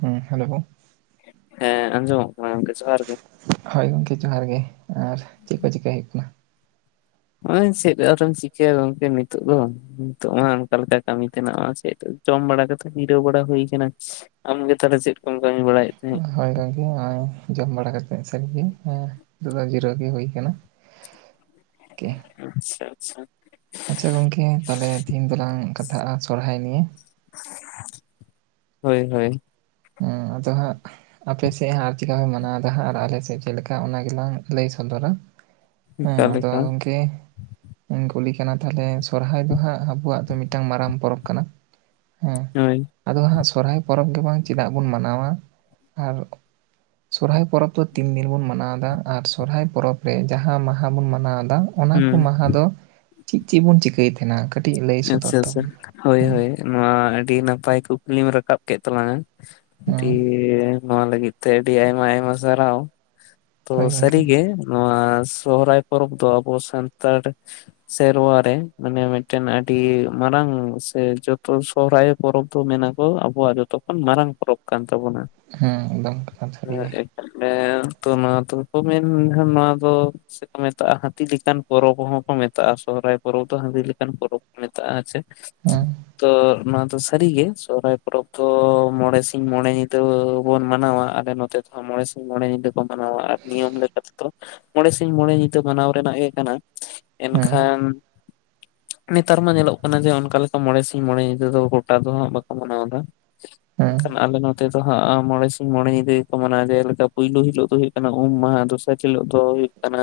ᱦᱩᱸ ᱦᱮᱞᱳᱣ ᱾ ᱦᱮᱸ ᱟᱸᱡᱚᱢᱚᱜ ᱠᱟᱱᱟ ᱚᱝᱠᱮ ᱡᱚᱦᱟᱨ ᱜᱮ ᱾ ᱦᱳᱭ ᱜᱚᱝᱠᱮ ᱡᱚᱦᱟᱨ ᱜᱮ ᱟᱨ ᱪᱮᱜ ᱠᱚ ᱪᱤᱠᱟᱭ ᱦᱩᱭᱩᱜ ᱠᱟᱱᱟ? ᱚᱭ ᱥᱮᱜ ᱟᱨᱮᱢ ᱪᱤᱠᱟᱹᱭᱟ ᱜᱚᱝᱠᱮ ᱱᱤᱛᱚᱜ ᱫᱚ ᱾ ᱱᱤᱛᱚᱜ ᱢᱟ ᱚᱱᱠᱟ ᱞᱮᱠᱟ ᱠᱟᱹᱢᱤ ᱛᱮᱱᱟᱜ ᱢᱟ ᱥᱮᱜ ᱡᱚᱢ ᱵᱟᱲᱟ ᱠᱟᱛᱮ ᱡᱤᱨᱟᱹᱣ ᱵᱟᱲᱟ ᱦᱩᱭ ᱠᱟᱱᱟ ᱾ ᱟᱢᱜᱮ ᱛᱟᱞᱮ ᱪᱮᱜ ᱠᱚᱢ ᱠᱟᱹᱢᱤ ᱵᱟᱹᱲᱟᱭᱮᱫ ᱛᱟᱦᱮᱸᱫ? ᱦᱳᱭ ᱜᱚᱝᱠᱮ ᱚᱭ ᱡᱚᱢ ᱵᱟᱲᱟ ᱠᱟᱛᱮ [unintelligible] ᱱᱤᱛᱚᱜ ᱫᱚ ᱡᱤᱨᱟᱹᱜ ᱜᱮ ᱦᱩᱭ ᱠᱟᱱᱟ ᱾ [inaudible] ᱟᱪᱪᱷᱟ ᱟᱪᱪᱷᱟ, ᱟᱪᱪᱷᱟ ᱜᱚᱝᱠᱮ ᱛᱟᱦᱞᱮ ᱛᱤᱦᱤᱧ ᱫᱚᱞᱟᱝ ᱠᱟᱛᱷᱟᱜᱼᱟ ᱥᱚᱨᱦᱟᱭ ᱱᱤᱭᱮ ᱾ [inaudible] ᱦᱳᱭ ᱦᱳᱭ, ᱦᱮᱸ ᱟᱫᱚ ᱦᱟᱜ ᱟᱯᱮ ᱥᱮᱜ ᱟᱨ ᱪᱤᱠᱟᱯᱮ ᱢᱟᱱᱟᱣ ᱫᱟ ᱦᱟᱸᱜ ᱟᱨ ᱟᱞᱮ ᱥᱮᱜ ᱪᱮᱞᱠᱟ ᱚᱱᱟ ᱜᱮᱞᱟᱝ ᱞᱮᱭ ᱥᱚᱫᱚᱨᱟ ᱾ ᱦᱮᱸ ᱚᱠᱟ ᱟᱫᱚ ᱞᱮᱠᱟ ᱜᱚᱝᱠᱮ ᱤᱧ ᱠᱩᱞᱤ ᱠᱟᱱᱟ ᱛᱟᱦᱞᱮ ᱥᱚᱨᱦᱟᱭ ᱫᱚ ᱦᱟᱸᱜ ᱟᱵᱚᱣᱟᱜ ᱫᱚ ᱢᱤᱫᱴᱟᱝ ᱢᱟᱨᱟᱝ ᱯᱚᱨᱚᱵᱽ ᱠᱟᱱᱟ ᱾ ᱦᱳᱭ, ᱟᱫᱚ ᱦᱟᱸᱜ ᱥᱚᱨᱦᱟᱭ ᱯᱚᱨᱚᱵᱽ ᱜᱮ ᱵᱟᱝ ᱪᱮᱫᱟᱜ ᱵᱚᱱ ᱢᱟᱱᱟᱣᱟ? ᱟᱨ ᱥᱚᱨᱦᱟᱭ ᱯᱚᱨᱚᱵᱽ ᱫᱚ ᱛᱤᱱ ᱫᱤᱱ ᱵᱚᱱ ᱢᱟᱱᱟᱣᱫᱟ ᱟᱨ ᱥᱚᱨᱦᱟᱭ ᱯᱚᱨᱚᱵᱽ ᱨᱮ ᱡᱟᱦᱟᱸ ᱢᱟᱦᱟ ᱵᱚᱱ ᱢᱟᱱᱟᱣᱫᱟ ᱾ ᱚᱱᱟ ᱠᱚ ᱦᱩᱸ ᱢᱟᱦᱟ ᱫᱚ ᱪᱤᱜ ᱪᱤᱜ ᱵᱚᱱ ᱪᱤᱠᱟᱹᱭ ᱛᱷᱮᱱᱟ? ᱟᱪᱪᱷᱟ ᱟᱪᱪᱷᱟ ᱦᱳᱭ ᱦᱳᱭ ᱱᱚᱣᱟ ᱟᱹᱰᱤ ᱱᱟᱯᱟᱭ ᱠᱩᱠᱞᱤ ᱨᱟᱠᱟᱵ ᱠᱮᱫ ᱛᱟᱞᱟᱝ-ᱟ᱾ ᱦᱮᱸ ᱦᱮᱸ ᱫᱤᱭᱮ ᱱᱚᱣᱟ ᱞᱟᱹᱜᱤᱫ ᱛᱮ ᱟᱹᱰᱤ ᱟᱭᱢᱟ ᱟᱭᱢᱟ ᱥᱟᱨᱦᱟᱣ ᱛᱚ ᱦᱳᱭ ᱥᱟᱹᱨᱤ ᱜᱚᱝᱠᱮ ᱜᱮ ᱾ ᱱᱚᱣᱟ ᱥᱚᱦᱨᱟᱭ ᱯᱚᱨᱚᱵᱽ ᱫᱚ ᱟᱵᱚ ᱥᱟᱱᱛᱟᱲ ᱥᱮᱨᱣᱟ ᱨᱮ ᱢᱟᱱᱮ ᱢᱤᱫ ᱴᱮᱱ ᱟᱹᱰᱤ ᱢᱟᱨᱟᱝ ᱥᱮ ᱡᱚᱛᱚ ᱥᱚᱦᱚᱨᱟᱭ ᱯᱚᱨᱚᱵᱽ ᱫᱚ ᱢᱮᱱᱟ ᱠᱚ ᱟᱵᱚᱣᱟᱜ ᱡᱚᱛᱚ ᱠᱷᱚᱱ ᱢᱟᱨᱟᱝ ᱯᱚᱨᱚᱵᱽ ᱾ ᱠᱟᱱ ᱛᱟᱵᱚᱱᱟ ᱾ ᱦᱮᱸ ᱮᱠᱫᱚᱢ ᱠᱟᱛᱷᱟᱱ ᱥᱟᱹᱨᱤ ᱜᱮ ᱾ ᱮ ᱛᱚ ᱱᱚᱣᱟ ᱫᱚ ᱢᱮᱱ ᱱᱚᱣᱟ ᱫᱚ ᱥᱮᱠᱚ ᱢᱮᱛᱟᱜ-ᱟ ᱦᱟᱹᱛᱤ ᱞᱮᱠᱟᱱ ᱯᱚᱨᱚᱵᱽ ᱦᱚᱸᱠᱚ ᱢᱮᱛᱟᱜ-ᱟ ᱥᱚᱨᱦᱟᱭ ᱯᱚᱨᱚᱵᱽ ᱫᱚ ᱦᱟᱹᱛᱤ ᱞᱮ ᱠᱟᱱ ᱯᱚᱨᱚᱵᱽ ᱠᱚ ᱢᱮᱛᱟᱜ ᱟᱪᱮ᱾ ᱦᱩᱸ᱾ ᱛᱚ ᱱᱚᱣᱟ ᱫᱚ ᱥᱟᱹᱨᱤ ᱜᱮ ᱥᱚᱨᱦᱟᱭ ᱯᱚᱨᱚᱵᱽ ᱫᱚ ᱢᱚᱬᱮ ᱥᱤᱧ ᱢᱚᱬᱮ ᱧᱤᱫᱟᱹ ᱵᱚᱱ ᱢᱟᱱᱟᱣᱟ ᱟᱞᱮ ᱱᱚᱛᱮ ᱛᱮ ᱢᱚᱬᱮ ᱥᱤᱧ ᱢᱚᱬ ᱧᱤᱫᱟᱹ ᱠᱚ ᱢᱟᱱᱟᱣᱟ ᱟᱨ ᱱᱤᱭᱚᱢ ᱞᱮᱠᱟ ᱞᱮᱠᱟᱛᱮᱫᱚ ᱢᱚᱲᱮ ᱥᱤᱧ ᱢᱚᱲᱮ ᱧᱤᱫᱟᱹ ᱢᱟᱱᱟᱣ ᱨᱮᱱᱟᱜ ᱜᱮ ᱠᱟᱱᱟ ᱦᱮᱸ ᱮᱱᱠᱷᱟᱱ ᱱᱮᱛᱟᱨ ᱢᱟ ᱧᱮᱞᱚᱜ ᱠᱟᱱᱟ ᱡᱮ ᱚᱱᱞᱮᱠᱟ ᱢᱚᱬᱮ ᱥᱤᱧ ᱢᱚᱬᱮ ᱧᱤᱫᱟᱹ ᱫᱚ ᱜᱚᱴᱟ ᱫᱚ ᱦᱟᱸᱜ ᱵᱟᱠᱚ ᱢᱟᱱᱟᱣ ᱮᱫᱟ᱾ ᱦᱮᱸ ᱮᱠᱟᱞ ᱟᱞᱮ ᱱᱚ ᱛᱮ ᱫᱚ ᱦᱟᱸᱜ ᱢᱚᱲᱮ ᱥᱤᱧ ᱢᱚᱲᱮ ᱧᱤᱫᱟᱹ ᱜᱮ ᱠᱚ ᱢᱟᱱᱟᱣᱟ ᱡᱮᱞᱮᱠᱟ ᱯᱩᱭᱞᱩ ᱦᱤᱞᱳᱜ ᱫᱚ ᱦᱩᱭᱩᱜ ᱠᱟᱱᱟ ᱩᱢ ᱢᱟᱦᱟ ᱫᱚᱥᱟᱨ ᱦᱤᱞᱚᱜ ᱫᱚ ᱦᱩᱭᱩᱜ ᱠᱟᱱᱟ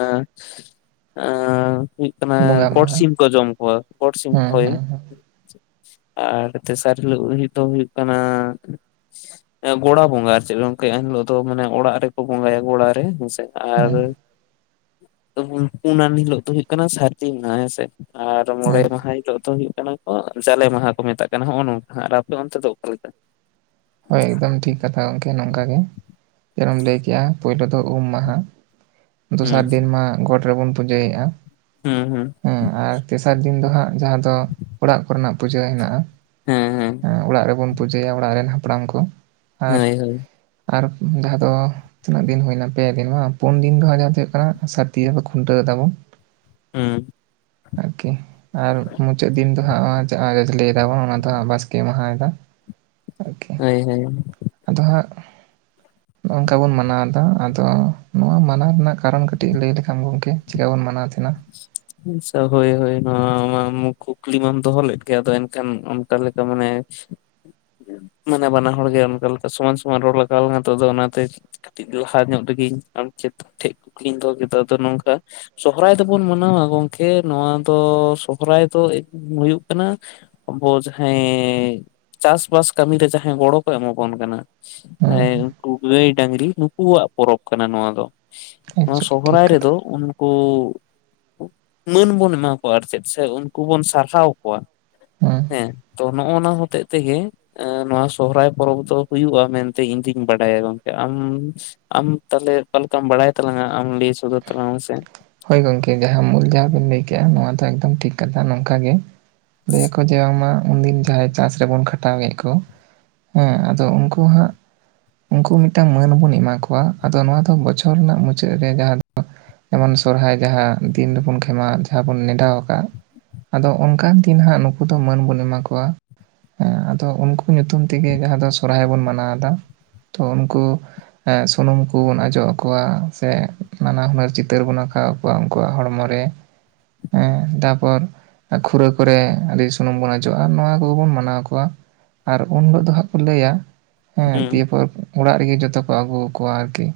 ᱟ ᱦᱩ ᱠᱟᱱᱟ ᱵᱚᱸᱜᱟ ᱜᱚᱴ ᱢᱟᱦᱟ ᱥᱤᱢ ᱠᱚ ᱡᱚᱢ ᱠᱚᱣᱟ ᱜᱚᱴ ᱥᱤᱢ ᱦᱮᱸ ᱦᱟᱹᱭ᱾ ᱦᱮᱸ ᱟᱨ ᱛᱮᱥᱟᱨ ᱦᱤᱞᱳᱜ ᱫᱚ ᱦᱩᱭᱩᱜ ᱠᱟᱱᱟ ᱜᱚᱲᱟ ᱵᱚᱸᱜᱟ ᱟᱨ ᱪᱮᱫ ᱜᱚᱝᱠᱮ ᱮᱱ ᱦᱤᱞᱳᱜ ᱫᱚ ᱢᱟᱱᱮ ᱚᱲᱟᱜ ᱨᱮᱠᱚ ᱵᱚᱸᱜᱟᱭᱟ ᱜᱚᱲᱟ ᱨᱮ ᱦᱮᱸᱥᱮ᱾ ᱟᱨ ᱦᱮᱸ ᱯᱩᱱᱟᱱ ᱦᱤᱞᱳ ᱫᱚ ᱦᱩᱭᱩᱜ ᱠᱟᱱᱟ ᱥᱟᱨᱫᱤ ᱢᱟᱦᱟ ᱦᱮᱸᱥᱮ᱾ ᱟᱨ ᱢᱚᱲᱮ ᱦᱮᱸ ᱢᱟᱦᱟ ᱦᱤᱞᱳᱜ ᱫᱚ ᱦᱩᱭᱩᱜ ᱠᱟᱱᱟ ᱠᱚ ᱡᱟᱞᱮ ᱢᱟᱦᱟ ᱠᱚ ᱢᱮᱛᱟᱜ ᱠᱟᱱᱟ ᱱᱚᱜ-ᱚ ᱱᱚᱝᱠᱟ᱾ ᱟᱨ ᱟᱯᱮ ᱚᱱᱛᱮ ᱫᱚ ᱚᱠᱟᱮ ᱞᱮᱠᱟ? ᱦᱳᱭ ᱮᱠᱫᱚᱢ ᱴᱷᱤᱠ ᱠᱟᱛᱷᱟ ᱜᱚᱝᱠᱮ ᱱᱚᱝᱠᱟ ᱜᱮ᱾ ᱡᱮᱱᱢ ᱞᱟᱹᱭ ᱠᱮᱜ-ᱟ ᱯᱳᱭᱞᱳ ᱫᱚ ᱩᱢ ᱢᱟᱦᱟ᱾ ᱫᱚᱥᱟᱨ ᱦᱩᱸ ᱫᱤᱱ ᱢᱟ ᱜᱚᱴ ᱨᱮᱵᱚᱱ ᱯᱩᱡᱟᱹᱭᱮᱫ-ᱟ᱾ ᱦᱩᱸ ᱦᱩᱸ᱾ ᱦᱮᱸ ᱟᱨ ᱛᱮᱥᱟᱨ ᱫᱤᱱ ᱫᱚ ᱦᱟᱸᱜ ᱡᱟᱦᱟᱸ ᱫᱚ ᱚᱲᱟᱜ ᱠᱚᱨᱮᱱᱟᱜ ᱯᱩᱡᱟᱹ ᱦᱮᱱᱟᱜ-ᱟ᱾ ᱦᱮᱸ ᱦᱮᱸ᱾ ᱚᱲᱟᱜ ᱨᱮᱵᱚᱱ ᱯᱩᱡᱟᱹᱭᱟ ᱚᱲᱟᱜ ᱨᱮᱱ ᱦᱟᱯᱲᱟᱢ ᱠᱚ ᱟᱨ ᱦᱳᱭ ᱦᱳᱭ ᱟᱨ ᱡᱟᱦᱟᱸ ᱫᱚ ᱛᱤᱱᱟᱹᱜ ᱫᱤᱱ ᱦᱩᱭᱱᱟ ᱯᱮ ᱫᱤᱱ ᱵᱟᱝ ᱯᱩᱱ ᱫᱤᱱ ᱫᱚ ᱫᱚ ᱦᱩᱭᱩᱜ ᱠᱟᱱᱟ ᱥᱟᱨᱫᱤ ᱠᱷᱩᱱᱴᱟᱹᱣ ᱫᱟᱵᱚᱱ᱾ ᱦᱮᱸ‍᱾ ᱟᱨᱠᱤ ᱟᱨ ᱢᱩᱪᱟᱹᱫ ᱫᱤᱱ ᱫᱚ ᱦᱟᱸᱜ ᱡᱟᱞᱮ ᱫᱟᱵᱚᱱ ᱚᱱᱟ ᱫᱚ ᱵᱟᱥᱠᱮ ᱢᱟᱦᱟᱭ ᱫᱟ᱾ ᱳᱠᱮ᱾ ᱦᱳᱭ ᱦᱳᱭ᱾ ᱟᱫᱚ ᱦᱟᱸᱜ᱾ ᱱᱚᱜᱝᱠᱟ ᱵᱚᱱ ᱢᱟᱱᱟᱣ ᱮᱫᱟ ᱟᱫᱚ ᱱᱚᱣᱟ ᱢᱟᱱᱟᱣ ᱨᱮᱱᱟᱜ ᱠᱟᱨᱚᱱ ᱠᱟᱹᱴᱤᱡ ᱞᱟᱹᱭ ᱞᱮᱠᱷᱟᱱ ᱜᱚᱝᱠᱮ ᱪᱮᱠᱟ ᱵᱚᱱ ᱢᱟᱱᱟᱣ ᱛᱟᱦᱮᱱᱟ? [inaudible] ᱟᱪᱪᱷᱟ ᱦᱳᱭ ᱦᱳᱭ ᱱᱚᱣᱟ ᱠᱩᱠᱞᱤ ᱢᱟᱢ ᱫᱚᱦᱚ ᱞᱮᱫ ᱜᱮᱭᱟ ᱟᱫᱚ ᱮᱱᱠᱷᱟᱱ ᱚᱱᱠᱟ ᱞᱮᱠᱟ ᱢᱟᱱᱮ [inaudible] ᱢᱟᱱᱮ ᱵᱟᱱᱟ ᱦᱚᱲ ᱜᱮ ᱚᱱᱠᱟ ᱞᱮᱠᱟ ᱥᱚᱢᱟᱱ ᱥᱚᱢᱟᱱ ᱨᱚᱲ ᱞᱟᱜᱟᱣ ᱟᱞᱟᱜ ᱟᱫᱚ ᱚᱱᱟᱛᱮ ᱠᱟᱹᱴᱤᱡ ᱞᱟᱦᱟ ᱧᱚᱜ ᱨᱮᱜᱤᱧ ᱟᱢ ᱪᱮᱫ ᱴᱷᱮᱡ ᱠᱩᱠᱞᱤᱧ ᱫᱚᱦᱚ ᱠᱮᱫᱟ ᱟᱫᱚ ᱱᱚᱝᱠᱟ ᱥᱚᱨᱦᱟᱭ ᱛᱮᱵᱚᱱ ᱢᱟᱱᱟᱣᱟ ᱜᱚᱝᱠᱮ ᱱᱚᱣᱟ ᱫᱚ ᱥᱚᱦᱨᱟᱭ ᱫᱚ ᱦᱩᱭᱩᱜ ᱠᱟᱱᱟ ᱟᱵᱚ ᱡᱟᱦᱟᱸᱭ ᱪᱟᱥᱵᱟᱥ ᱠᱟᱹᱢᱤ ᱨᱮ ᱡᱟᱦᱟᱸᱭ ᱜᱚᱲᱚ ᱠᱚ ᱮᱢᱟᱵᱚᱱ ᱠᱟᱱᱟ᱾ ᱦᱮᱸ ᱩᱱᱠᱩ ᱜᱟᱹᱭ ᱰᱟᱝᱨᱤ ᱱᱩᱠᱩᱣᱟᱜ ᱯᱚᱨᱚᱵᱽ ᱠᱟᱱᱟ ᱱᱚᱣᱟ ᱫᱚ᱾ ᱱᱚᱣᱟ ᱮᱠᱪᱩᱭᱮᱞᱤ ᱴᱷᱤᱠ ᱥᱚᱦᱨᱟᱭ ᱠᱟᱛᱷᱟ ᱨᱮᱫᱚ ᱩᱱᱠᱩ ᱢᱟᱹᱱ ᱵᱚᱱ ᱮᱢᱟ ᱠᱚᱣᱟ ᱟᱨ ᱪᱮᱫ ᱥᱮ ᱩᱱᱠᱩ ᱵᱚᱱ ᱥᱟᱨᱦᱟᱣ ᱠᱚᱣᱟ᱾ ᱦᱮᱸ ᱛᱚ ᱱᱚᱜᱼ ᱱᱚᱣᱟ ᱦᱚᱛᱮᱜ ᱛᱮᱜᱮ ᱱᱚᱣᱟ ᱥᱚᱦᱨᱟᱭ ᱯᱚᱨᱚᱵᱽ ᱫᱚ ᱦᱩᱭᱩᱜᱼᱟ ᱢᱮᱱᱛᱮ ᱤᱧ ᱫᱩᱧ ᱵᱟᱰᱟᱭᱟ ᱜᱚᱢᱠᱮ᱾ ᱟᱢ ᱟᱢ ᱛᱟᱦᱚᱞᱮ ᱚᱠᱟ ᱞᱮᱠᱟᱢ ᱵᱟᱲᱟᱭ ᱛᱟᱞᱟᱝᱟ ᱟᱢ ᱞᱟᱹᱭ ᱥᱚᱫᱚᱨ ᱛᱟᱞᱟᱝ ᱢᱮ ᱥᱮ᱾ ᱦᱳᱭ ᱜᱚᱝᱠᱮ ᱡᱟᱦᱟᱸ ᱢᱩᱞ ᱡᱟᱦᱟᱸ ᱵᱤᱱ ᱞᱟᱹᱭ ᱠᱮᱫᱼᱟ ᱱᱚᱣᱟ ᱫᱚ ᱮᱠᱫᱚᱢ ᱴᱷᱤᱠ ᱠᱟᱛᱷᱟ ᱱᱚᱝᱠᱟ ᱜᱮ᱾ ᱞᱟᱹᱭ ᱟᱠᱚ ᱡᱮ ᱵᱟᱝᱢᱟ ᱩᱱᱫᱤᱱ ᱡᱟᱦᱟᱸᱭ ᱪᱟᱥ᱾ ᱡᱮᱵᱚᱱ ᱠᱷᱟᱴᱟᱣᱮᱫ ᱠᱚ ᱦᱮᱸ ᱟᱫᱚ ᱩᱱᱠᱩ ᱦᱟᱸᱜ᱾ ᱩᱱᱠᱩ ᱢᱤᱫᱴᱟᱝ ᱢᱟᱹᱱ ᱵᱚᱱ ᱮᱢᱟ ᱠᱚᱣᱟ ᱟᱫᱚ ᱱᱚᱣᱟ ᱫᱚ ᱵᱚᱪᱷᱚᱨ ᱨᱮᱱᱟᱜ ᱢᱩᱪᱟᱹᱫ ᱨᱮ ᱡᱟᱦᱟᱸ ᱫᱚ᱾ ᱡᱮᱢᱚᱱ ᱥᱚᱨᱦᱟᱭ ᱡᱟᱦᱟᱸ ᱫᱤᱱ ᱨᱮᱵᱚᱱ ᱠᱷᱮᱢᱟ ᱡᱟᱦᱟᱸ ᱵᱚᱱ ᱱᱮᱰᱟᱟᱣ ᱟᱠᱟᱫ᱾ ᱟᱫᱚ ᱚᱱᱠᱟᱱ ᱫᱤᱱ ᱦᱟᱸᱜ ᱱᱩᱠᱩ ᱫᱚ ᱢᱟᱹᱱ ᱵᱚᱱ ᱮᱢᱟ ᱠᱚᱣᱟ᱾ ᱦᱮᱸ ᱟᱫᱚ ᱩᱱᱠᱩ ᱧᱩᱛᱩᱢ ᱛᱮᱜᱮ ᱡᱟᱦᱟᱸ ᱫᱚ ᱥᱚᱨᱦᱟᱭ ᱵᱚᱱ ᱢᱟᱱᱟᱣ ᱮᱫᱟ, ᱛᱚ ᱩᱱᱠᱩ᱾ ᱥᱩᱱᱩᱢ ᱠᱩᱵᱩᱱ ᱚᱡᱚᱜ ᱟᱠᱚᱣᱟ ᱥᱮ ᱱᱟᱱᱟ ᱦᱩᱱᱟᱹᱨ ᱪᱤᱛᱟᱹᱨ ᱵᱚᱱ᱾ ᱟᱸᱠᱟᱣᱟ ᱟᱠᱚᱣᱟ ᱩᱱᱠᱩᱣᱟᱜ ᱦᱚᱲᱢᱚ ᱨᱮ ᱦᱮᱸ᱾ ᱛᱟᱨᱯᱚᱨ᱾ ᱠᱷᱩᱨᱟᱹ ᱠᱚᱨᱮ ᱟᱹᱰᱤ ᱥᱩᱱᱩᱢ ᱵᱚᱱ ᱚᱡᱚᱜᱼᱟ ᱟᱨ ᱱᱚᱣᱟ ᱠᱚᱵᱚᱱ ᱢᱟᱱᱟᱣ ᱠᱚᱣᱟ᱾ ᱟᱨ ᱩᱱ ᱦᱤᱞᱳᱜ ᱫᱚ ᱦᱟᱸᱜ ᱠᱚ ᱞᱟᱹᱭᱟ᱾ ᱦᱮᱸ ᱦᱩᱸ ᱫᱤᱭᱮ ᱯᱚᱨ ᱚᱲᱟᱜ ᱨᱮᱜᱮ ᱡᱚᱛᱚ ᱠᱚ ᱟᱹᱜᱩ ᱟᱠᱚᱣᱟ ᱟᱨᱠᱤ᱾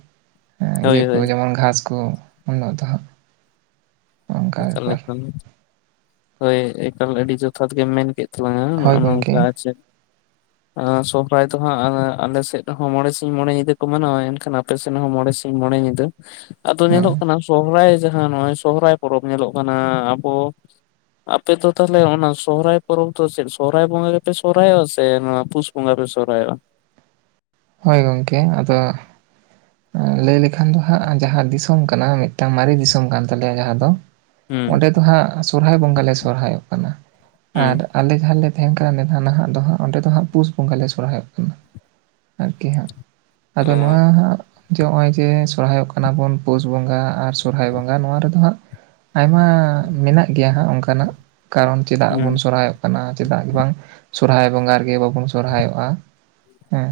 ᱦᱚᱸ ᱦᱳᱭ ᱤᱭᱟᱹ ᱠᱚ ᱦᱳᱭ ᱡᱮᱢᱚᱱ ᱜᱷᱟᱥ ᱠᱚ ᱾ ᱮᱠᱟ ᱵᱮᱯᱟᱨ ᱮᱠᱟ ᱦᱳᱭ ᱮᱠᱟᱞ ᱟᱹᱰᱤ ᱡᱚᱛᱷᱟᱛ ᱜᱮᱢ ᱢᱮᱱ ᱠᱮᱫ᱾ ᱛᱟᱞᱟᱝ ᱦᱳᱭ -ᱟ᱾ᱱᱚᱜ-ᱚᱭ ᱱᱚᱝᱠᱟ ᱜᱚᱝᱠᱮ ᱟᱨ ᱪᱮᱫ, [unintelligible] ᱥᱚᱦᱨᱟᱭ ᱫᱚ ᱦᱟᱸᱜ ᱟᱞᱮ ᱥᱮᱫ ᱦᱚᱸ ᱢᱚᱬᱮ ᱥᱤᱧ ᱢᱚᱬᱮ ᱧᱤᱫᱟᱹ ᱠᱚ ᱢᱟᱱᱟᱣᱟ᱾ ᱮᱱᱠᱷᱟᱱ᱾ ᱟᱯᱮ ᱥᱮᱱ ᱦᱚᱸ ᱢᱚᱬᱮ ᱥᱤᱧ ᱢᱚᱬᱮ ᱧᱤᱫᱟᱹ ᱟᱫᱚ ᱧᱮᱞᱚᱜ ᱦᱮᱸ ᱠᱟᱱᱟ ᱥᱚᱨᱦᱟᱭ ᱡᱟᱦᱟᱸ ᱱᱚᱜ ᱥᱚᱦᱚᱨᱟᱭ᱾ ᱯᱚᱨᱚᱵᱽ ᱧᱮᱞᱚᱜ ᱠᱟᱱᱟ ᱟᱵᱚ᱾ ᱟᱯᱮ ᱫᱚ ᱛᱟᱦᱚᱞᱮ ᱚᱱᱟ ᱥᱚᱦᱚᱨᱟᱭ ᱯᱚᱨᱚᱵᱽ ᱫᱚ ᱪᱮᱫ ᱥᱚᱨᱚᱦᱟᱭ ᱵᱚᱸᱜᱟ ᱜᱮ ᱯᱮ ᱥᱚᱨᱚᱦᱟᱭᱚᱜᱼᱟ ᱥᱮ ᱱᱚᱣᱟ ᱯᱩᱥ? ᱵᱚᱸᱜᱟ ᱯᱮ ᱥᱚᱦᱚᱨᱟᱭᱚᱜ-ᱟ? ᱦᱳᱭ ᱜᱚᱢᱠᱮ ᱟᱫᱚ᱾ ᱞᱟᱹᱭ ᱞᱮᱠᱷᱟᱱ ᱫᱚ ᱦᱟᱸᱜ ᱡᱟᱦᱟᱸ ᱫᱤᱥᱚᱢ ᱠᱟᱱᱟ ᱢᱤᱫᱴᱟᱝ ᱢᱟᱨᱮ ᱫᱤᱥᱚᱢ ᱠᱟᱱ ᱛᱟᱞᱮᱭᱟ, ᱡᱟᱦᱟᱸ ᱫᱚ᱾ ᱦᱩᱸ ᱚᱸᱰᱮ ᱫᱚ ᱦᱟᱸᱜ ᱥᱚᱨᱚᱦᱟᱭ ᱵᱚᱸᱜᱟ ᱞᱮ ᱥᱚᱨᱦᱟᱭᱚᱜ ᱠᱟᱱᱟ ᱦᱩᱸ ᱟᱨ ᱟᱞᱮ ᱡᱟᱦᱟᱸ ᱞᱮ᱾ ᱛᱟᱦᱮᱸᱱ ᱠᱟᱱᱟ ᱱᱮᱛᱟ ᱱᱟᱦᱟᱜ ᱫᱚ ᱦᱟᱸᱜ ᱚᱸᱰᱮ ᱫᱚ ᱦᱟᱸᱜ ᱯᱩᱥ ᱵᱚᱸᱜᱟ ᱞᱮ ᱥᱚᱨᱦᱟᱭᱚᱜ ᱠᱟᱱᱟ᱾ ᱟᱨᱠᱤ ᱦᱟᱸᱜ ᱟᱫᱚ ᱚ ᱱᱚᱣᱟ ᱦᱟᱸᱜ᱾ ᱡᱮ ᱱᱚᱜᱼᱚᱭ ᱡᱮ ᱥᱚᱨᱚᱦᱦᱟᱭᱚᱜ ᱠᱟᱱᱟ ᱵᱚᱱ ᱯᱩᱥ ᱵᱚᱸᱜᱟ ᱟᱨ ᱥᱚᱨᱚᱦᱟᱭ ᱵᱚᱸᱜᱟ ᱱᱚᱣᱟ ᱨᱮᱫᱚ ᱦᱟᱸᱜ᱾ ᱟᱭᱢᱟ ᱢᱮᱱᱟᱜ ᱜᱮᱭᱟ ᱦᱟᱸᱜ ᱚᱱᱠᱟᱱᱟᱜ ᱠᱟᱨᱚᱱ ᱪᱮᱫᱟᱜ ᱵᱚᱱ ᱦᱩᱸ ᱥᱚᱨᱦᱟᱭᱚᱜ ᱠᱟᱱᱟ᱾᱾ ᱪᱮᱫᱟᱜ ᱵᱟᱝ ᱥᱚᱨᱦᱟᱭ ᱵᱚᱸᱜᱟ ᱨᱮᱜᱮ ᱵᱟᱵᱚᱱ ᱥᱚᱨᱦᱟᱭᱚᱜᱼᱟ ᱦᱮᱸ?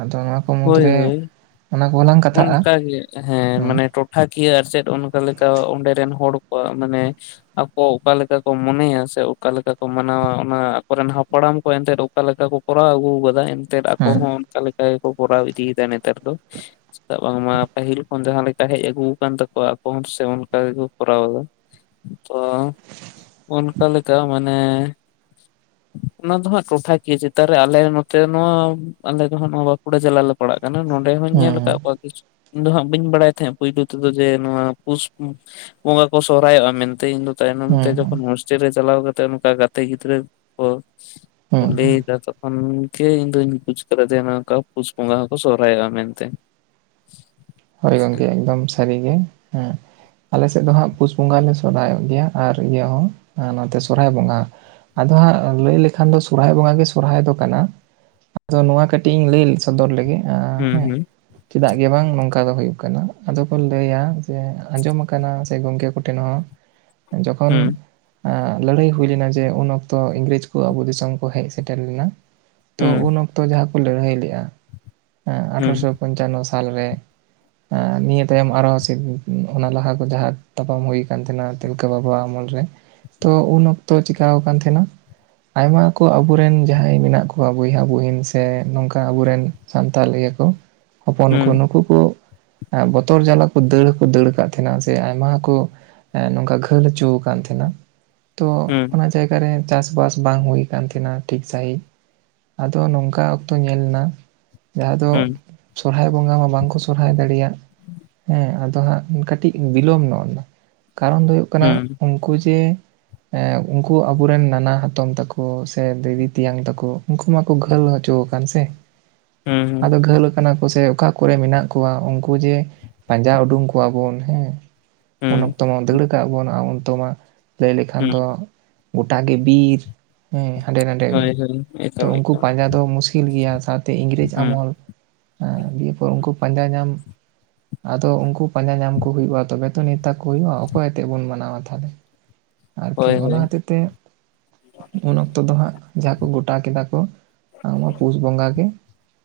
ᱟᱫᱚ ᱱᱚᱣᱟ ᱠᱚ ᱦᱳᱭ ᱢᱩᱫᱽᱨᱮ ᱦᱳᱭ ᱚᱱᱟ ᱠᱚᱞᱟᱝ ᱾ ᱚᱱᱠᱟᱜᱮ ᱦᱮᱸ ᱢᱟᱱᱮ᱾ ᱴᱚᱴᱟᱠᱤᱭᱟᱹ ᱟᱨ ᱪᱮᱫ ᱚᱱᱠᱟ ᱞᱮᱠᱟ ᱚᱸᱰᱮ ᱨᱮᱱ ᱦᱚᱲ ᱠᱚᱣᱟᱜ ᱢᱟᱱᱮ? ᱟᱠᱚ ᱚᱠᱟ ᱞᱮᱠᱟ ᱠᱚ ᱢᱚᱱᱮᱭᱟ ᱥᱮ ᱚᱠᱟ ᱞᱮᱠᱟ ᱠᱚ ᱢᱟᱱᱟᱣᱟ ᱚᱱᱟ ᱟᱠᱚᱨᱮᱱ ᱦᱟᱯᱲᱟᱢ ᱠᱚ ᱮᱱᱛᱮ ᱚᱠᱟ ᱞᱮᱠᱟ ᱠᱚ? ᱠᱚᱨᱟᱣ ᱟᱹᱜᱩ ᱠᱟᱫᱟ ᱮᱱᱛᱮᱫ ᱟᱠᱚ ᱦᱮᱸ ᱦᱚᱸ ᱚᱱᱠᱟ ᱞᱮᱠᱟ ᱜᱮᱠᱚ ᱠᱚᱨᱟᱣ ᱤᱫᱤᱭᱮᱫᱟ ᱱᱮᱛᱟᱨ ᱫᱚ᱾ ᱪᱮᱫᱟᱜ ᱵᱟᱝᱢᱟ ᱯᱟᱹᱦᱤᱞ ᱠᱷᱚᱱ ᱡᱟᱦᱟᱸ ᱞᱮᱠᱟ ᱦᱮᱡ ᱟᱹᱜᱩ ᱟᱠᱟᱱ ᱛᱟᱠᱚᱣᱟ ᱟᱠᱚ ᱦᱚᱸ ᱥᱮ ᱚᱱᱠᱟ ᱜᱮᱠᱚ ᱠᱚᱨᱟᱣ ᱮᱫᱟ᱾ ᱛᱚ ᱚᱱᱠᱟ ᱞᱮᱠᱟ ᱢᱟᱱᱮ᱾ ᱚᱱᱟ ᱫᱚ ᱦᱟᱸᱜ ᱴᱚᱴᱷᱟ ᱠᱤᱭᱟᱹ ᱪᱮᱛᱟᱱ ᱨᱮ ᱟᱞᱮ ᱱᱚᱛᱮ ᱱᱚᱣᱟ ᱟᱞᱮ ᱫᱚ ᱦᱟᱸᱜ ᱱᱚᱣᱟ ᱵᱟᱸᱠᱩᱲᱟ ᱡᱮᱞᱟ ᱞᱮ᱾ ᱯᱟᱲᱟᱜ ᱠᱟᱱᱟ ᱾ᱱᱚᱰᱮ ᱦᱚᱸᱧ ᱧᱮᱞ ᱟᱠᱟᱫ ᱦᱩᱸ ᱠᱚ᱾ ᱫᱚ ᱦᱟᱸᱜ ᱵᱟᱹᱧ ᱵᱟᱲᱟᱭ ᱛᱟᱦᱮᱸ ᱯᱩᱭᱞᱳ ᱛᱮᱫᱚ ᱡᱮ ᱱᱚᱣᱟ ᱯᱩᱥ᱾ ᱵᱚᱸᱜᱟ ᱠᱚ ᱥᱚᱨᱚᱦᱚᱜᱼᱟ ᱢᱮᱱᱛᱮ ᱤᱧ ᱫᱚ᱾ ᱛᱟᱭᱱᱚᱢ ᱛᱮ ᱦᱩᱸ ᱦᱩᱸ ᱡᱚᱠᱷᱚᱱ ᱦᱳᱥᱴᱮᱞ ᱨᱮ ᱪᱟᱞᱟᱣ ᱠᱟᱛᱮᱜ ᱚᱱᱠᱟ ᱜᱟᱛᱮ ᱜᱤᱫᱽᱨᱟᱹ ᱠᱚ᱾ ᱦᱩᱸ ᱞᱟᱹᱭ ᱦᱩᱸ ᱫᱟ ᱛᱚ᱾ ᱚᱱᱜᱮ ᱤᱧ ᱫᱩᱧ ᱵᱩᱡ ᱠᱟᱫᱟ ᱡᱮ ᱚᱱᱮ ᱚᱱᱠᱟ ᱯᱩᱥ ᱵᱚᱸᱜᱟ ᱦᱚᱸᱠᱚ ᱥᱚᱦᱨᱟᱭᱚᱜᱼᱟ ᱢᱮᱱᱛᱮ᱾ [unintelligible] ᱦᱳᱭ ᱜᱚᱢᱠᱮ ᱮᱠᱫᱚᱢ ᱥᱟᱹᱨᱤ ᱜᱮ ᱦᱮᱸ᱾ ᱟᱞᱮ ᱥᱮᱫ ᱫᱚ ᱦᱟᱸᱜ ᱯᱩᱥ ᱵᱚᱸᱜᱟ ᱞᱮ ᱥᱚᱨᱦᱟᱭᱚᱜ ᱜᱮᱭᱟ ᱟᱨ ᱤᱭᱟᱹ ᱦᱚᱸ ᱱᱚᱛᱮ ᱥᱚᱨᱚᱦᱟᱭ ᱵᱚᱸᱜᱟ᱾ ᱟᱫᱚ ᱦᱟᱸᱜ ᱞᱟᱹᱭ ᱞᱮᱠᱷᱟᱱ ᱫᱚ ᱥᱚᱨᱦᱟᱭ ᱵᱚᱸᱜᱟ ᱜᱮ ᱥᱚᱨᱦᱟᱭ ᱫᱚ ᱠᱟᱱᱟ, ᱟᱫᱚ ᱱᱚᱣᱟ ᱠᱟᱹᱴᱤᱡ ᱤᱧ ᱞᱤᱞ ᱥᱚᱫᱚᱨ ᱞᱮᱜᱮ ᱟ ᱦᱩᱸ ᱦᱮᱸ ᱦᱩᱸ ᱪᱮᱫᱟᱜ ᱜᱮ ᱵᱟᱝ ᱱᱚᱝᱠ ᱠᱟ ᱫᱚ ᱦᱳᱭᱳᱜ ᱠᱟᱱᱟ ᱟᱫᱚ ᱠᱚ ᱞᱟᱹᱭᱟ ᱡᱮ ᱟᱸᱡᱚᱢ ᱠᱟᱱᱟ ᱥᱮ ᱜᱚᱝᱠᱮ ᱠᱚᱴᱷᱮᱱ ᱦᱚᱸ᱾ ᱡᱚᱠᱷᱚᱱ ᱦᱩᱸ ᱟᱸ ᱞᱟᱹᱲᱦᱟᱹᱭ ᱦᱩᱭ ᱞᱮᱱᱟ ᱡᱮ ᱩᱱ ᱚᱠᱛᱚ ᱤᱝᱨᱮᱪ ᱠᱚ ᱟᱵᱚ ᱫᱤᱥᱚᱢ ᱠᱚ ᱦᱮᱡ ᱥᱮᱴᱮᱨ ᱞᱮᱱᱟ᱾ ᱛᱚ ᱦᱩᱸ ᱩᱱ ᱚᱠᱛᱚ ᱡᱟᱦᱟᱸ ᱠᱚ ᱞᱟᱹᱲᱦᱟᱹᱭ ᱞᱮᱜᱼᱟ ᱦᱩᱸ ᱟᱴᱷᱚᱨᱚᱥᱚ ᱯᱚᱧᱪᱟᱱᱱᱚ ᱥᱟᱞᱨᱮ᱾ ᱦᱮᱸ ᱱᱤᱭᱟᱹ ᱛᱟᱭᱚᱢ ᱟᱨᱚ ᱥᱤᱵ ᱚᱱᱟ ᱞᱟᱦᱟ ᱠᱚ ᱡᱟᱦᱟᱸ ᱛᱟᱯᱟᱢ ᱦᱩᱭ ᱠᱟᱱ ᱛᱟᱦᱮᱱᱟ ᱛᱤᱞᱠᱟᱹ ᱵᱟᱵᱟᱣ ᱟᱢᱚᱞ ᱨᱮ᱾ ᱛᱚ ᱩᱱ ᱚᱠᱛᱚ ᱪᱤᱠᱟᱣ ᱠᱟᱱ ᱛᱷᱮᱸᱱᱟ? ᱟᱭᱢᱟ ᱠᱚ ᱟᱵᱩᱨᱮᱱ ᱡᱟᱦᱟᱸᱭ ᱢᱮᱱᱟᱜ ᱠᱚᱣᱟ ᱵᱚᱭᱦᱟ ᱵᱩᱦᱤᱱ ᱥᱮ ᱱᱚᱝᱠᱟ ᱟᱵᱩᱨᱮᱱ ᱥᱟᱱᱛᱟᱞ ᱤᱭᱟᱹ ᱠᱚ, ᱦᱚᱯᱚᱱ ᱠᱚ ᱦᱩᱸ ᱱᱩᱠᱩ ᱠᱚ ᱟᱸᱜ ᱵᱚᱛᱚᱨ ᱡᱟᱞᱟ ᱠᱚ ᱫᱟᱹᱲ ᱦᱚᱸᱠᱚ ᱫᱟᱹᱲ ᱠᱟᱜ ᱛᱷᱮᱱᱟ ᱥᱮ ᱟᱭᱢᱟ ᱦᱚᱠᱚ ᱦᱮᱸ ᱱᱚᱝᱠᱟ ᱜᱷᱟᱹᱞ ᱦᱚᱪᱩᱣ ᱠᱟᱱ ᱛᱷᱮᱱᱟ ᱛᱚ ᱩᱸ᱾ ᱟᱸ ᱡᱟᱭᱜᱟ ᱨᱮ ᱪᱟᱥᱼᱵᱟᱥ ᱵᱟᱝ ᱦᱩᱭ ᱠᱟᱱ ᱛᱷᱮᱱᱟ ᱴᱷᱤᱠ ᱥᱟᱺᱦᱤᱡ᱾ ᱟᱫᱚ ᱱᱚᱝᱠᱟ ᱚᱠᱛᱚ ᱧᱮᱞᱱᱟ ᱡᱟᱦᱟᱸ ᱫᱚ ᱦᱩᱸ ᱥᱚᱨᱦᱟᱭ ᱵᱚᱸᱜᱟ ᱦᱚᱸ ᱵᱟᱝ ᱠᱚ ᱥᱚᱨᱦᱟᱭ ᱫᱟᱲᱮᱭᱟᱜ ᱦᱮᱸ ᱟᱫᱚ ᱦᱟᱸᱜ ᱠᱟᱹᱴᱤᱡ ᱵᱤᱞᱚᱢ ᱱᱚᱜᱱᱟ ᱠᱟᱨᱚᱱ ᱫᱚ ᱦᱩᱭᱩᱜ ᱠᱟᱱᱟ ᱦᱩᱸ ᱩᱝᱠᱩ ᱡᱮ ᱦᱮᱸ, ᱩᱝᱠᱩ ᱟᱵᱩᱨᱮᱱ ᱱᱟᱱᱟ ᱦᱟᱛᱚᱢ ᱛᱟᱠᱚ ᱥᱮ ᱫᱤᱫᱤ ᱛᱤᱭᱟᱝ ᱛᱟᱠᱳ ᱩᱝᱠᱩ ᱢᱟᱠᱚ ᱜᱷᱟᱹᱞ ᱦᱚᱪᱚ ᱟᱠᱟᱱ ᱥᱮ, ᱦᱩᱸ ᱟᱫᱚ ᱜᱷᱟᱹᱞ ᱟᱠᱟᱱᱟ ᱠᱚ ᱥᱮ ᱚᱠᱟ ᱠᱚᱨᱮ ᱢᱮᱱᱟᱜ ᱠᱚᱣᱟ ᱩᱝᱠᱩ ᱡᱮ ᱯᱟᱸᱡᱟ ᱩᱰᱩᱝ ᱠᱚᱣᱟ ᱵᱚᱱ ᱦᱮᱸ᱾ ᱩᱱ ᱦᱩᱸ ᱚᱠᱛᱚ ᱢᱟ ᱫᱟᱹᱲ ᱠᱟᱼᱟ ᱵᱚᱱ ᱩᱱ ᱛᱮᱢᱟ ᱞᱟᱹᱭ ᱞᱮᱠᱷᱟᱱ ᱦᱩᱸ ᱫᱚ ᱜᱚᱴᱟ ᱜᱮ ᱵᱤᱨ ᱦᱮᱸ ᱦᱟᱸᱰᱮ ᱱᱟᱸᱰᱮ᱾ ᱦᱳᱭ ᱦᱳᱭ ᱛᱚ ᱮᱠᱫᱚᱢ ᱩᱝᱠᱩ ᱮᱠᱫᱚᱢ ᱯᱟᱸᱡᱟ ᱫᱚ ᱢᱩᱥᱠᱤᱞ ᱜᱮᱭᱟ ᱥᱟᱶᱛᱮ ᱤᱝᱨᱮᱡᱽ ᱦᱩᱸ ᱟᱢᱚᱞ ᱦᱮᱸ ᱫᱤᱭᱮᱯᱚᱨ ᱩᱝᱠᱩ ᱯᱚᱸᱡᱟ ᱧᱟᱢ ᱟᱫᱚ ᱩᱝᱠᱩ ᱯᱟᱸᱡᱟ ᱧᱟᱢ ᱠᱚ ᱦᱩᱭᱩᱜᱼᱟ ᱛᱚᱵᱮ ᱛᱚ ᱱᱮᱣᱛᱟ ᱠᱚ ᱦᱩᱭᱩᱜᱼᱟ, ᱚᱠᱚᱭ ᱟᱛᱮᱜ ᱵᱚᱱ ᱢᱟᱱᱟᱣᱟ ᱛᱟᱦᱚᱞᱮ? ᱟᱨᱠᱤ ᱦᱳᱭ ᱚᱱᱟ ᱦᱳᱭ ᱦᱚᱛᱮᱡ ᱛᱮ ᱩᱱ ᱚᱠᱛᱚ ᱫᱚ ᱦᱟᱸᱜ ᱡᱟᱦᱟᱸ ᱠᱚ ᱜᱚᱴᱟ ᱠᱮᱫᱟ ᱠᱚ᱾ ᱩᱸ ᱚᱱᱟ ᱯᱩᱥ ᱵᱚᱸᱜᱟ ᱜᱮ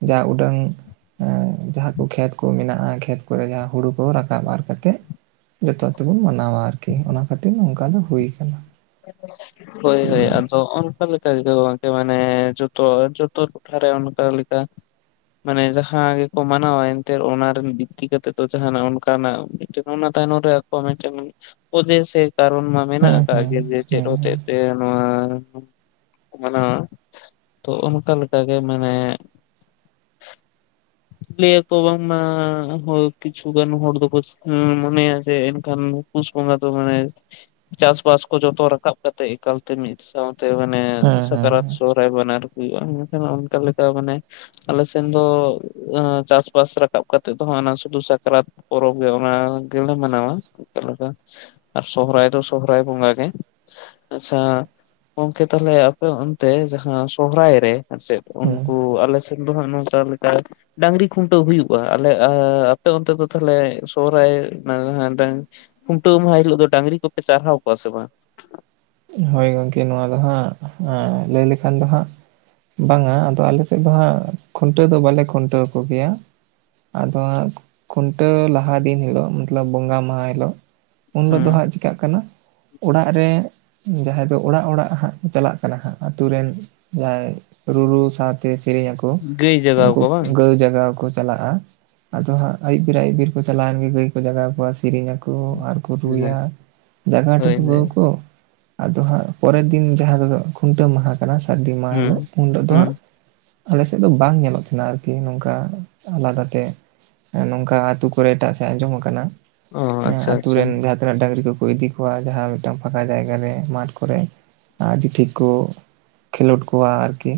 ᱡᱟ ᱩᱰᱟᱹᱝ ᱩᱸ ᱡᱟᱦᱟᱸ ᱠᱩ ᱠᱷᱮᱛ ᱠᱩ ᱢᱮᱱᱟᱜᱼᱟ ᱠᱷᱮᱛ ᱠᱚᱨᱮ ᱡᱟᱦᱟᱸ ᱦᱩᱲᱩ ᱠᱚ ᱨᱟᱠᱟᱵ ᱟᱨ ᱠᱟᱛᱮᱜ ᱡᱚᱛᱚ ᱛᱮᱵᱚᱱ ᱢᱟᱱᱟᱣᱟ ᱟᱨᱠᱤ, ᱚᱱᱟ ᱠᱷᱟᱹᱛᱤᱨ ᱱᱚᱝᱠᱟ ᱫᱚ ᱦᱩᱭ ᱠᱟᱱᱟ᱾ ᱦᱳᱭ ᱦᱳᱭ ᱟ ᱪᱚ ᱚᱱᱠᱟ ᱞᱮᱠᱟ ᱜᱮ ᱜᱚᱝᱠᱮ ᱢᱟᱱᱮ ᱡᱚᱛᱚ ᱡᱚᱛᱚ ᱴᱚᱴᱷᱟ ᱨᱮ ᱚᱱᱠᱟ ᱞᱮᱠᱟ᱾ ᱢᱟᱱᱮ ᱡᱟᱦᱟᱸ ᱜᱮᱠᱚ ᱢᱟᱱᱟᱣᱟ ᱮᱱᱛᱮᱫ ᱚᱱᱟᱨᱮᱱ ᱵᱤᱛᱛᱤ ᱠᱟᱛᱮ ᱛᱚ ᱡᱟᱦᱟᱱᱟᱜ ᱚᱱᱠᱟᱱᱟᱜ ᱡᱮ ᱚᱱᱟ ᱛᱟᱭᱱᱚᱢ ᱨᱮ ᱟᱠᱚᱭᱟᱜ ᱢᱮᱜᱴᱮᱱ ᱚᱡᱮ ᱥᱮ ᱠᱟᱨᱚᱱ ᱢᱟ ᱢᱮᱱᱟᱜ ᱦᱮᱸ ᱟᱠᱟᱜ ᱦᱮᱸ ᱡᱮ ᱡᱮ ᱪᱮᱫ ᱦᱮᱸ ᱦᱚᱛᱮᱡ ᱦᱮᱸ ᱛᱮ ᱱᱚᱣᱟ ᱠᱚ ᱢᱟᱱᱟᱣᱟ, ᱛᱚ ᱚᱱᱠᱟ ᱞᱮᱠᱟ ᱜᱮ ᱢᱟᱱᱮ [inaudible] ᱞᱮᱭᱟ ᱠᱚ ᱵᱟᱝᱢᱟ ᱦᱳᱭ ᱠᱤᱪᱷᱩ ᱜᱟᱱ ᱦᱚᱲ ᱫᱚᱠᱚ ᱩᱢ ᱢᱚᱱᱮᱭᱟ ᱡᱮ ᱮᱱᱠᱷᱟᱱ ᱫᱚ ᱯᱩᱥ ᱵᱚᱸᱜᱟ ᱫᱚ ᱢᱟᱱᱮ ᱪᱟᱥᱼᱵᱟᱥ ᱠᱚ ᱡᱚᱛᱚ ᱨᱟᱠᱟᱵ ᱠᱟᱛᱮᱜ ᱮᱠᱟᱞ ᱛᱮ ᱢᱤᱫ ᱥᱟᱶᱛᱮ ᱢᱟᱱᱮ ᱦᱮᱸ ᱦᱮᱸ ᱥᱟᱠᱨᱟᱛ ᱥᱳᱨ ᱨᱮ ᱵᱟᱱᱟᱨ ᱦᱩᱭᱩᱜᱼᱟ ᱮᱠᱷᱟᱱ ᱚᱱᱠᱟ ᱞᱮᱠᱟ ᱢᱟᱱᱮ ᱟᱞᱮ ᱥᱮᱱ ᱫᱚ ᱡᱟᱦᱟᱸ ᱪᱟᱥᱼᱵᱟᱥ ᱨᱟᱠᱟᱵ ᱠᱟᱛᱮᱫ ᱫᱚ ᱦᱟᱸᱜ ᱚᱱᱟ ᱥᱩᱫᱩ ᱥᱟᱠᱨᱟᱛ ᱯᱚᱨᱚᱵ ᱜᱮ ᱚᱱᱟ ᱜᱮᱞᱮ ᱢᱟᱱᱟᱣᱟ ᱤᱛᱚᱜ ᱞᱮᱠᱟ ᱟ ᱥᱚᱦᱨᱟᱭ ᱫᱚ ᱥᱚᱦᱨᱟᱭ ᱵᱚᱸᱜᱟ᱾ ᱮ ᱟᱥᱥᱟ ᱜᱚᱝᱠᱮ ᱛᱟᱦᱚᱞᱮ ᱟᱯᱮ ᱚᱱᱛᱮ ᱡᱟᱦᱟᱸ ᱥᱚᱦᱨᱟᱭ ᱨᱮ ᱟᱨᱪᱮᱫ ᱦᱮᱸ ᱩᱱᱠᱩ ᱟᱞᱮ ᱩᱱ ᱫᱚ ᱦᱟᱸᱜ ᱱᱚᱝᱠᱟ ᱞᱮᱠᱟ, ᱰᱟᱝᱨᱤ ᱠᱷᱩᱱᱴᱟᱹᱣ ᱦᱩᱭᱩᱜᱼᱟ, ᱟᱞᱮ ᱟᱻ ᱟᱯᱮ ᱚᱱᱛᱮ ᱫᱚ ᱛᱟᱦᱚᱞᱮ ᱥᱚᱦᱨᱟᱭ ᱰᱟᱹ ᱰᱟᱹᱝ ᱠᱷᱩᱱᱴᱟᱹᱣ ᱢᱟᱦᱟ ᱦᱤᱞᱳᱜ ᱫᱚ ᱰᱟᱝᱨᱤ ᱠᱚᱯᱮ ᱪᱟᱨᱦᱟᱣ ᱠᱚᱣᱟ ᱥᱮ ᱵᱟᱝ? ᱦᱳᱭ ᱜᱚᱝᱠᱮ ᱱᱚᱣᱟ ᱫᱚ ᱦᱟᱸᱜ ᱟᱸ ᱞᱟᱹᱭ ᱞᱮ [unintelligible] ᱮᱠᱷᱟᱱ ᱫᱚ ᱦᱟᱸᱜ ᱵᱟᱝ ᱟ ᱟᱫᱚ ᱟᱞᱮ ᱥᱮᱫ ᱫᱚ ᱦᱟᱸᱜ ᱠᱷᱩᱱᱴᱟᱹᱣ ᱫᱚ ᱵᱟᱞᱮ ᱠᱷᱩᱱᱴᱟᱹᱣ ᱠᱚ ᱜᱮᱭᱟ, ᱟᱫᱚ ᱦᱟᱜ ᱠᱷᱩᱱᱴᱟᱹᱣ ᱞᱟᱦᱟ ᱫᱤᱱ ᱦᱤᱞᱳᱜ ᱢᱚᱛᱞᱚᱵ ᱵᱚᱸᱜᱟ ᱢᱟᱦᱟ ᱦᱤᱞᱳᱜ, ᱩᱱᱤᱞᱳᱜ ᱦᱮᱸ ᱫᱚ ᱦᱟᱸᱜ ᱪᱮᱤᱠᱟᱹᱜ ᱠᱟᱱᱟ ᱚᱲᱟᱜ ᱨᱮ, ᱡᱟᱦᱟᱸᱭ ᱫᱚ ᱚᱲᱟᱜ ᱚᱲᱟᱜ ᱦᱟᱸᱜ, ᱪᱟᱞᱟᱜ ᱠᱟᱱᱟ ᱦᱟᱸᱜ ᱟᱛᱩ ᱨᱮᱱ ᱡᱟᱦᱟᱸᱭ ᱨᱩᱨᱩ ᱥᱟᱶᱛᱮ ᱥᱮᱨᱮᱧ ᱟᱠᱚ, ᱜᱟᱹᱭ ᱡᱟᱜᱟᱣ ᱩᱱᱠᱩ ᱠᱚᱣᱟ ᱵᱟᱝ ᱜᱟᱹᱭ ᱡᱟᱜᱟᱣ ᱠᱚ ᱪᱟᱞᱟᱜᱼᱟ᱾ ᱟᱫᱚ ᱦᱟᱸᱜ ᱟᱭᱩᱵ ᱵᱮᱨ ᱟᱭᱩᱵ ᱵᱮᱨ ᱠᱚ ᱪᱟᱞᱟᱣᱮᱱ ᱜᱮ ᱜᱟᱹᱭ ᱠᱚ ᱡᱟᱜᱟᱣ ᱠᱚᱣᱟ ᱥᱮᱨᱮᱧ ᱟᱠᱚ᱾ ᱠᱚ ᱟᱨ ᱠᱚ ᱦᱮᱸ ᱨᱩᱭᱟ, ᱡᱟᱜᱟ ᱦᱳᱭ ᱴᱩᱠᱩ ᱦᱳᱭ ᱦᱚᱠᱚ ᱟᱫᱚ ᱦᱟᱸᱜ ᱯᱚᱨᱮᱨ ᱫᱤᱱ ᱡᱟᱦᱟᱸ ᱫᱚ ᱠᱷᱩᱱᱴᱟᱹᱣ ᱢᱟᱦᱟ ᱠᱟᱱᱟ ᱥᱟᱹᱨᱫᱤ ᱢᱟᱦᱟ ᱦᱤᱞᱳᱜ ᱦᱩᱸ ᱩᱱ ᱨᱮ ᱫᱚ, ᱦᱩᱸ ᱦᱟᱸᱜ ᱟᱞᱮ ᱥᱮᱫ ᱫᱚ ᱵᱟᱝ ᱧᱮᱞᱚᱜ ᱛᱟᱦᱮᱱᱟ ᱟᱨᱠᱤ ᱱᱚᱝᱠᱟ ᱟᱞᱟᱫᱟ ᱛᱮ᱾ ᱱᱚᱝᱠᱟ ᱟᱛᱩ ᱠᱚᱨᱮ ᱮᱴᱟᱜ ᱥᱮᱫ ᱟᱸᱡᱚᱢ ᱠᱟᱱᱟ, ᱚ ᱟᱪᱪᱷᱟ ᱟᱛᱳ ᱟᱪᱪᱷᱟ ᱨᱮᱱ ᱡᱟᱦᱟᱸᱛᱤᱱᱟᱹᱜ ᱰᱟᱹᱝᱨᱤ ᱠᱚᱠᱚ ᱤᱫᱤ ᱠᱚᱣᱟ ᱡᱟᱦᱟᱸ ᱢᱤᱫᱴᱟᱝ ᱯᱷᱟᱸᱠᱟ ᱡᱟᱭᱜᱟ ᱨᱮ, ᱢᱟᱴᱷ ᱠᱚᱨᱮ, ᱟᱹᱰᱤ ᱴᱷᱤᱠ ᱠᱚ ᱠᱷᱮᱞᱳᱰ ᱠᱚᱣᱟ ᱟᱨᱠᱤ,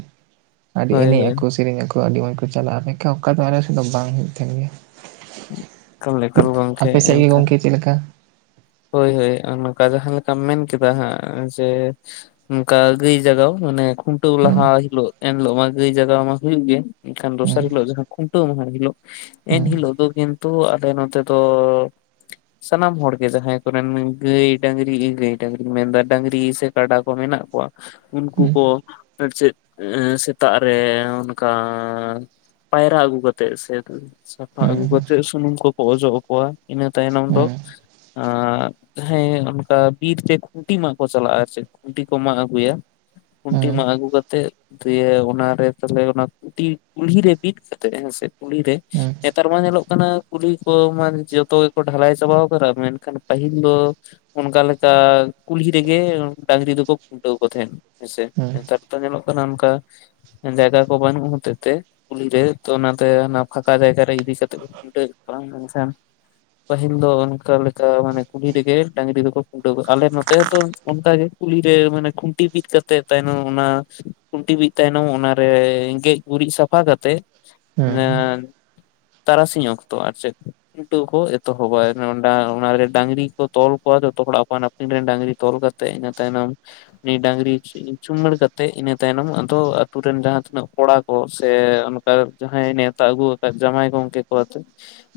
ᱟᱹᱰᱤ ᱦᱳᱭ ᱮᱱᱮᱡ ᱦᱳᱭ ᱟᱠᱚ, ᱥᱮᱨᱮᱧ ᱟᱠᱚ, ᱟᱹᱰᱤ ᱢᱚᱸᱡᱽ ᱠᱚ ᱪᱟᱞᱟᱜᱼᱟ ᱢᱮᱱᱠᱷᱟᱱ ᱚᱠᱟ ᱫᱚ ᱟᱞᱮ ᱥᱮ ᱫᱚ ᱵᱟᱝ ᱦᱳᱭᱳᱜ ᱛᱟᱦᱮᱱ ᱜᱮᱭᱟ᱾ ᱮᱠᱟᱞ ᱮᱠᱟᱞ ᱜᱚᱝᱠᱮ ᱟᱯᱮ ᱥᱮᱜ ᱜᱮ ᱮᱱᱠᱷᱟᱱ ᱜᱚᱝᱠᱮ ᱪᱮ ᱞᱮᱠᱟ? ᱦᱳᱭ ᱦᱳᱭ ᱚᱱᱝᱠᱟ ᱡᱟᱦᱟᱸ ᱞᱮᱠᱟᱢ ᱢᱮᱱ ᱠᱮᱫᱟ ᱦᱟᱸᱜ, ᱡᱮ ᱚᱱᱠᱟ ᱜᱟ. ᱭ ᱡᱟᱜᱟ. ᱣ, ᱢᱟᱱᱮ ᱠᱷᱩᱱᱴᱟᱹᱣ ᱦᱩᱸ ᱞᱟᱦᱟ ᱦᱤᱞᱳᱜ ᱮᱱ ᱦᱤᱞᱳᱜ ᱢᱟ ᱜᱟᱹᱭ ᱡᱟᱜᱟ ᱢᱟ ᱦᱳᱭᱳᱜ ᱜᱮ, ᱮᱱᱠᱷᱟᱱ ᱦᱩᱸ ᱫᱚᱥᱟᱨ ᱦᱤᱞᱳᱜ ᱡᱟᱦᱟ ᱠᱷᱩᱱᱴᱟᱹᱣ ᱢᱟᱦᱟ ᱦᱤᱞᱳᱜ ᱮᱱ ᱦᱩᱸ ᱦᱤᱞᱳᱜ ᱫᱚ ᱠᱤᱱᱛᱩ ᱟᱞᱮ ᱱᱚᱛᱮ ᱫᱚ, ᱥᱟᱱᱟᱢ ᱦᱚᱲ ᱜᱮ ᱡᱟᱦᱟᱸᱭ ᱜᱟ. ᱭ ᱰᱟ. ᱝᱨᱤ ᱤ ᱜᱟ. ᱭ ᱰᱟ. ᱝᱨᱤ ᱢᱮᱱᱫᱟ ᱰᱟᱹᱝᱨᱤ ᱥᱮ ᱠᱟᱰᱟ ᱠᱚ ᱢᱮᱱᱟᱜ ᱠᱚᱣᱟ, ᱩᱱᱠᱩ ᱦᱩᱸ ᱠᱚ ᱟᱨ ᱪᱮᱫ ᱥᱮᱛᱟᱜ ᱨᱮ ᱚᱱᱠᱟ, ᱯᱟᱭᱨᱟ ᱟᱹᱜᱩ ᱠᱟᱛᱮᱜ ᱥᱮ ᱥᱟᱯᱷᱟ ᱦᱩᱸ ᱦᱩᱸ ᱦᱩᱸ ᱦᱩᱸ ᱦᱩᱸ ᱟᱹᱜᱩ ᱠᱟᱛᱮᱫ ᱥᱩᱱᱩᱢ ᱠᱚᱠᱚ ᱚᱡᱚᱜ ᱟᱠᱚᱣᱟ, ᱤᱱᱟᱹ ᱛᱟᱭᱱᱚᱢ ᱫᱚ ᱟᱨ ᱦᱮᱸ ᱚᱱᱠᱟ ᱵᱤᱨᱛᱮ ᱠᱷᱩᱱᱴᱤ ᱢᱟᱜ ᱠᱚ ᱪᱟᱞᱟᱜᱼᱟ ᱾ᱟᱨ ᱪᱮᱫ ᱠᱷᱩᱱᱴᱤ ᱠᱚ ᱢᱟᱜ ᱟᱹᱜᱩᱭᱟ ᱠᱷᱩᱱᱴᱤ ᱢᱟᱜ ᱟᱜᱩ ᱠᱟᱛᱮᱫ, ᱫᱤᱭᱮ ᱚᱱᱟᱨᱮ ᱛᱟᱦᱚᱞᱮ ᱚᱱᱟ ᱠᱩᱴᱤᱨ ᱠᱩᱞᱦᱤ ᱨᱮ ᱵᱤᱫ ᱠᱟᱛᱮᱜ ᱦᱮᱸᱥᱮ, ᱠᱩᱞᱦᱤ ᱨᱮ ᱱᱮᱛᱟᱨ ᱢᱟ ᱧᱮᱞᱚᱜ ᱠᱟᱱᱟ ᱠᱩᱞᱦᱤ ᱠᱚ ᱢᱟ ᱡᱚᱛᱚ ᱜᱮᱠᱚ ᱰᱷᱟ. ᱞᱟ. ᱭ ᱪᱟᱵᱟᱣ ᱠᱟᱫᱟ, ᱢᱮᱱᱠᱷᱟᱱ ᱠᱷᱟᱱ ᱯᱟᱹᱦᱤᱞ ᱫᱚ ᱚᱱᱠᱟ ᱞᱮᱠᱟ ᱠᱩᱞᱦᱤ ᱨᱮᱜᱮ ᱰᱟᱝᱨᱤ ᱫᱚᱠᱚ ᱠᱷᱩᱱᱴᱟᱹᱣ ᱠᱚ ᱛᱟᱦᱮᱸᱱ, ᱦᱮᱸᱥᱮ, ᱱᱮᱛᱟᱨ ᱫᱚ ᱧᱮᱞᱚᱜ ᱠᱟᱱᱟ ᱚᱱᱠᱟ ᱡᱟ. ᱭᱜᱟ ᱠᱚ ᱵᱟᱹᱱᱩᱜ ᱦᱚᱛᱮᱜ ᱛᱮ, ᱠᱩᱞᱦᱤ ᱨᱮ ᱛᱚ ᱚᱱᱟᱛᱮ ᱚᱱᱟ ᱯᱷᱟᱠᱟ ᱡᱟ. ᱭᱜᱟ ᱨᱮ ᱤᱫᱤ ᱠᱟᱛᱮᱜ ᱠᱷᱩᱴᱟ. ᱣ [unintelligible] ᱮᱫ ᱠᱚᱭᱟ ᱢᱮᱱ ᱠᱷᱟᱱ ᱯᱟ. ᱦᱤᱞ ᱫᱚ ᱚᱱᱠᱟ ᱞᱮᱠᱟ ᱚᱱᱠᱟ ᱢᱟᱱᱮ ᱠᱩᱞᱤ ᱨᱮᱜᱮ ᱰᱟᱝᱨᱤ ᱫᱚᱠᱚ ᱠᱷᱩᱱᱴᱟᱹᱣ ᱟᱞᱮ ᱱᱚᱛᱮ ᱫᱚ ᱚᱱᱠᱟᱜᱮ ᱠᱩᱞᱦᱤᱨᱮ ᱢᱟᱱᱮ, ᱠᱷᱩᱱᱴᱤ ᱵᱤᱫ ᱠᱟᱛᱮ ᱛᱮ ᱛᱟᱭᱱᱚᱢ ᱚᱱᱟ ᱠᱷᱩᱱᱴᱤ ᱵᱤᱫ ᱛᱟᱭᱱᱚᱢ ᱚᱱᱟᱨᱮ ᱜᱮᱡ ᱜᱩᱨᱤᱡ ᱥᱟᱯᱷᱟ ᱠᱟᱛᱮᱜ, [unintelligible] ᱦᱩᱸ ᱦᱮ ᱛᱟᱨᱟᱥᱤᱧ ᱚᱠᱛᱚ ᱟᱨ ᱪᱮᱫ ᱠᱷᱩᱱᱴᱟᱹᱣ ᱠᱚ ᱮᱛᱚᱦᱚᱵ ᱟ᱾ [unintelligible] ᱚᱱᱟᱨᱮ ᱰᱟᱝᱨᱤ ᱠᱚ ᱛᱚᱞ ᱠᱚᱣᱟ ᱡᱚᱛᱚ ᱦᱚᱲ ᱟᱯᱟᱱ ᱟᱹᱯᱤᱱ ᱨᱮᱱ ᱰᱟᱹᱝᱨᱤ ᱛᱚᱞ ᱠᱟᱛᱮ ᱤᱱᱟᱹ ᱛᱟᱭᱱᱚᱢ, ᱱᱤ ᱰᱟᱝᱨᱤ ᱪᱩᱢᱟᱹᱲ ᱠᱟᱛᱮᱜ ᱤᱱᱟᱹ ᱛᱟᱭᱱᱚᱢ ᱟᱫᱚ ᱟᱛᱩᱨ ᱨᱮᱱ ᱡᱟᱦᱟᱸ ᱛᱤᱱᱟᱹᱜ ᱠᱚᱲᱟ ᱠᱚ, ᱥᱮ ᱡᱟᱦᱟᱸ ᱟᱭ ᱱᱮᱛᱟ ᱟᱹᱜᱩ ᱟᱠᱟᱫ ᱡᱟ. ᱭᱟ. ᱭ ᱜᱚᱝᱠᱮ,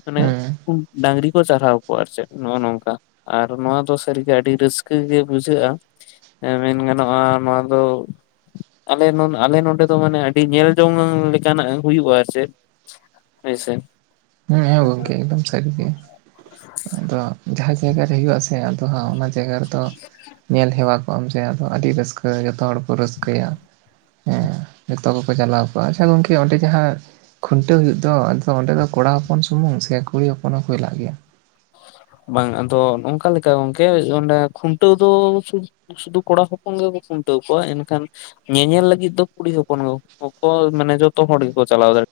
ᱢᱟᱱᱮ ᱦᱩᱸ ᱠᱷᱚ ᱰᱟᱝᱨᱤ ᱠᱚ ᱪᱟᱨᱦᱟᱣ ᱠᱚᱣᱟ ᱟᱨ ᱪᱮᱫ, ᱱᱚᱜᱼᱚ ᱱᱚᱝᱠᱟ ᱟᱨ ᱱᱚᱣᱟ ᱫᱚ ᱥᱟᱹᱨᱤᱜᱮ ᱟᱹᱰᱤ ᱨᱟᱹᱥᱠᱟᱹ ᱜᱮ ᱵᱩᱡᱷᱟᱹᱜᱼᱟ ᱮ ᱢᱮᱱ ᱜᱟᱱᱚᱜᱼᱟ ᱱᱚᱣᱟ ᱫᱚ ᱟᱞᱮ ᱟᱞᱮ ᱱᱚᱰᱮ ᱫᱚ ᱢᱟᱱᱮ ᱟᱹᱰᱤ ᱧᱮᱞ ᱡᱚᱝ ᱞᱮᱠᱟᱱᱟᱜ ᱦᱳᱭᱩᱜᱼᱟ ᱟᱨ ᱪᱮ ᱦᱳᱭ ᱥᱮ ᱦᱮᱸ ᱦᱮᱸ ᱜᱚᱝᱠᱮ ᱮᱠᱫᱚᱢ ᱥᱟᱹᱨᱤ ᱜᱮ ᱟᱫᱚ ᱡᱟᱦᱟᱸ ᱡᱟᱭᱜᱟ ᱨᱮ ᱦᱩᱭᱩᱜ ᱟᱥᱮ ᱟᱫᱚ ᱦᱟᱜ ᱚᱱᱟ ᱡᱟᱭᱜᱟ ᱨᱮᱫᱚ ᱧᱮᱞ ᱦᱮᱣᱟ ᱠᱚᱜ ᱟᱢ ᱡᱮ ᱟᱫᱚ ᱟᱹᱰᱤ ᱨᱟᱹᱥᱠᱟᱹ ᱡᱚᱛᱚ ᱦᱚᱲ ᱠᱚ ᱨᱟᱹᱥᱠᱟᱹᱭᱟ ᱦᱮᱸ ᱡᱚᱛᱚ ᱠᱚᱠᱚ ᱪᱟᱞᱟᱣ ᱠᱚᱜᱼᱟ ᱟᱪᱪᱷᱟ ᱜᱚᱝᱠᱮ ᱚᱸᱰᱮ ᱡᱟᱦᱟᱸ ᱠᱷᱩᱱᱴᱟᱹᱣ ᱦᱳᱭᱳᱜ ᱫᱚ ᱟᱫᱚ ᱚᱸᱰᱮ ᱫᱚ ᱠᱚᱲᱟ ᱦᱚᱯᱚᱱ ᱥᱩᱢᱩᱝ ᱥᱮ ᱠᱩᱲᱤ ᱦᱚᱯᱚᱱ ᱦᱚᱸᱠᱚ ᱦᱮᱞᱟᱜ ᱜᱮᱭᱟ ᱵᱟᱝ ᱟᱫᱚ ᱚᱱᱠᱟ ᱞᱮᱠᱟ ᱜᱚᱝᱠᱮ ᱚᱱᱮ ᱠᱷᱩᱱᱴᱟᱹᱣ ᱫᱚ ᱥᱩᱫᱩ ᱠᱚᱲᱟ ᱦᱚᱯᱚᱱ ᱜᱮᱠᱚ ᱠᱷᱩᱱᱴᱟᱹᱣ ᱠᱚᱣᱟ ᱮᱱᱠᱷᱟᱱᱼᱼ ᱧᱮᱧᱮᱞ ᱞᱟᱹᱜᱤᱫ ᱫᱚ ᱠᱩᱲᱤ ᱦᱚᱯᱚᱱ ᱠᱚ ᱠᱚ ᱢᱟᱱᱮ ᱡᱚᱛᱚ ᱦᱚᱲ ᱜᱮᱠᱚ ᱪᱟᱞᱟᱣ ᱫᱟᱲᱮᱜᱼᱼ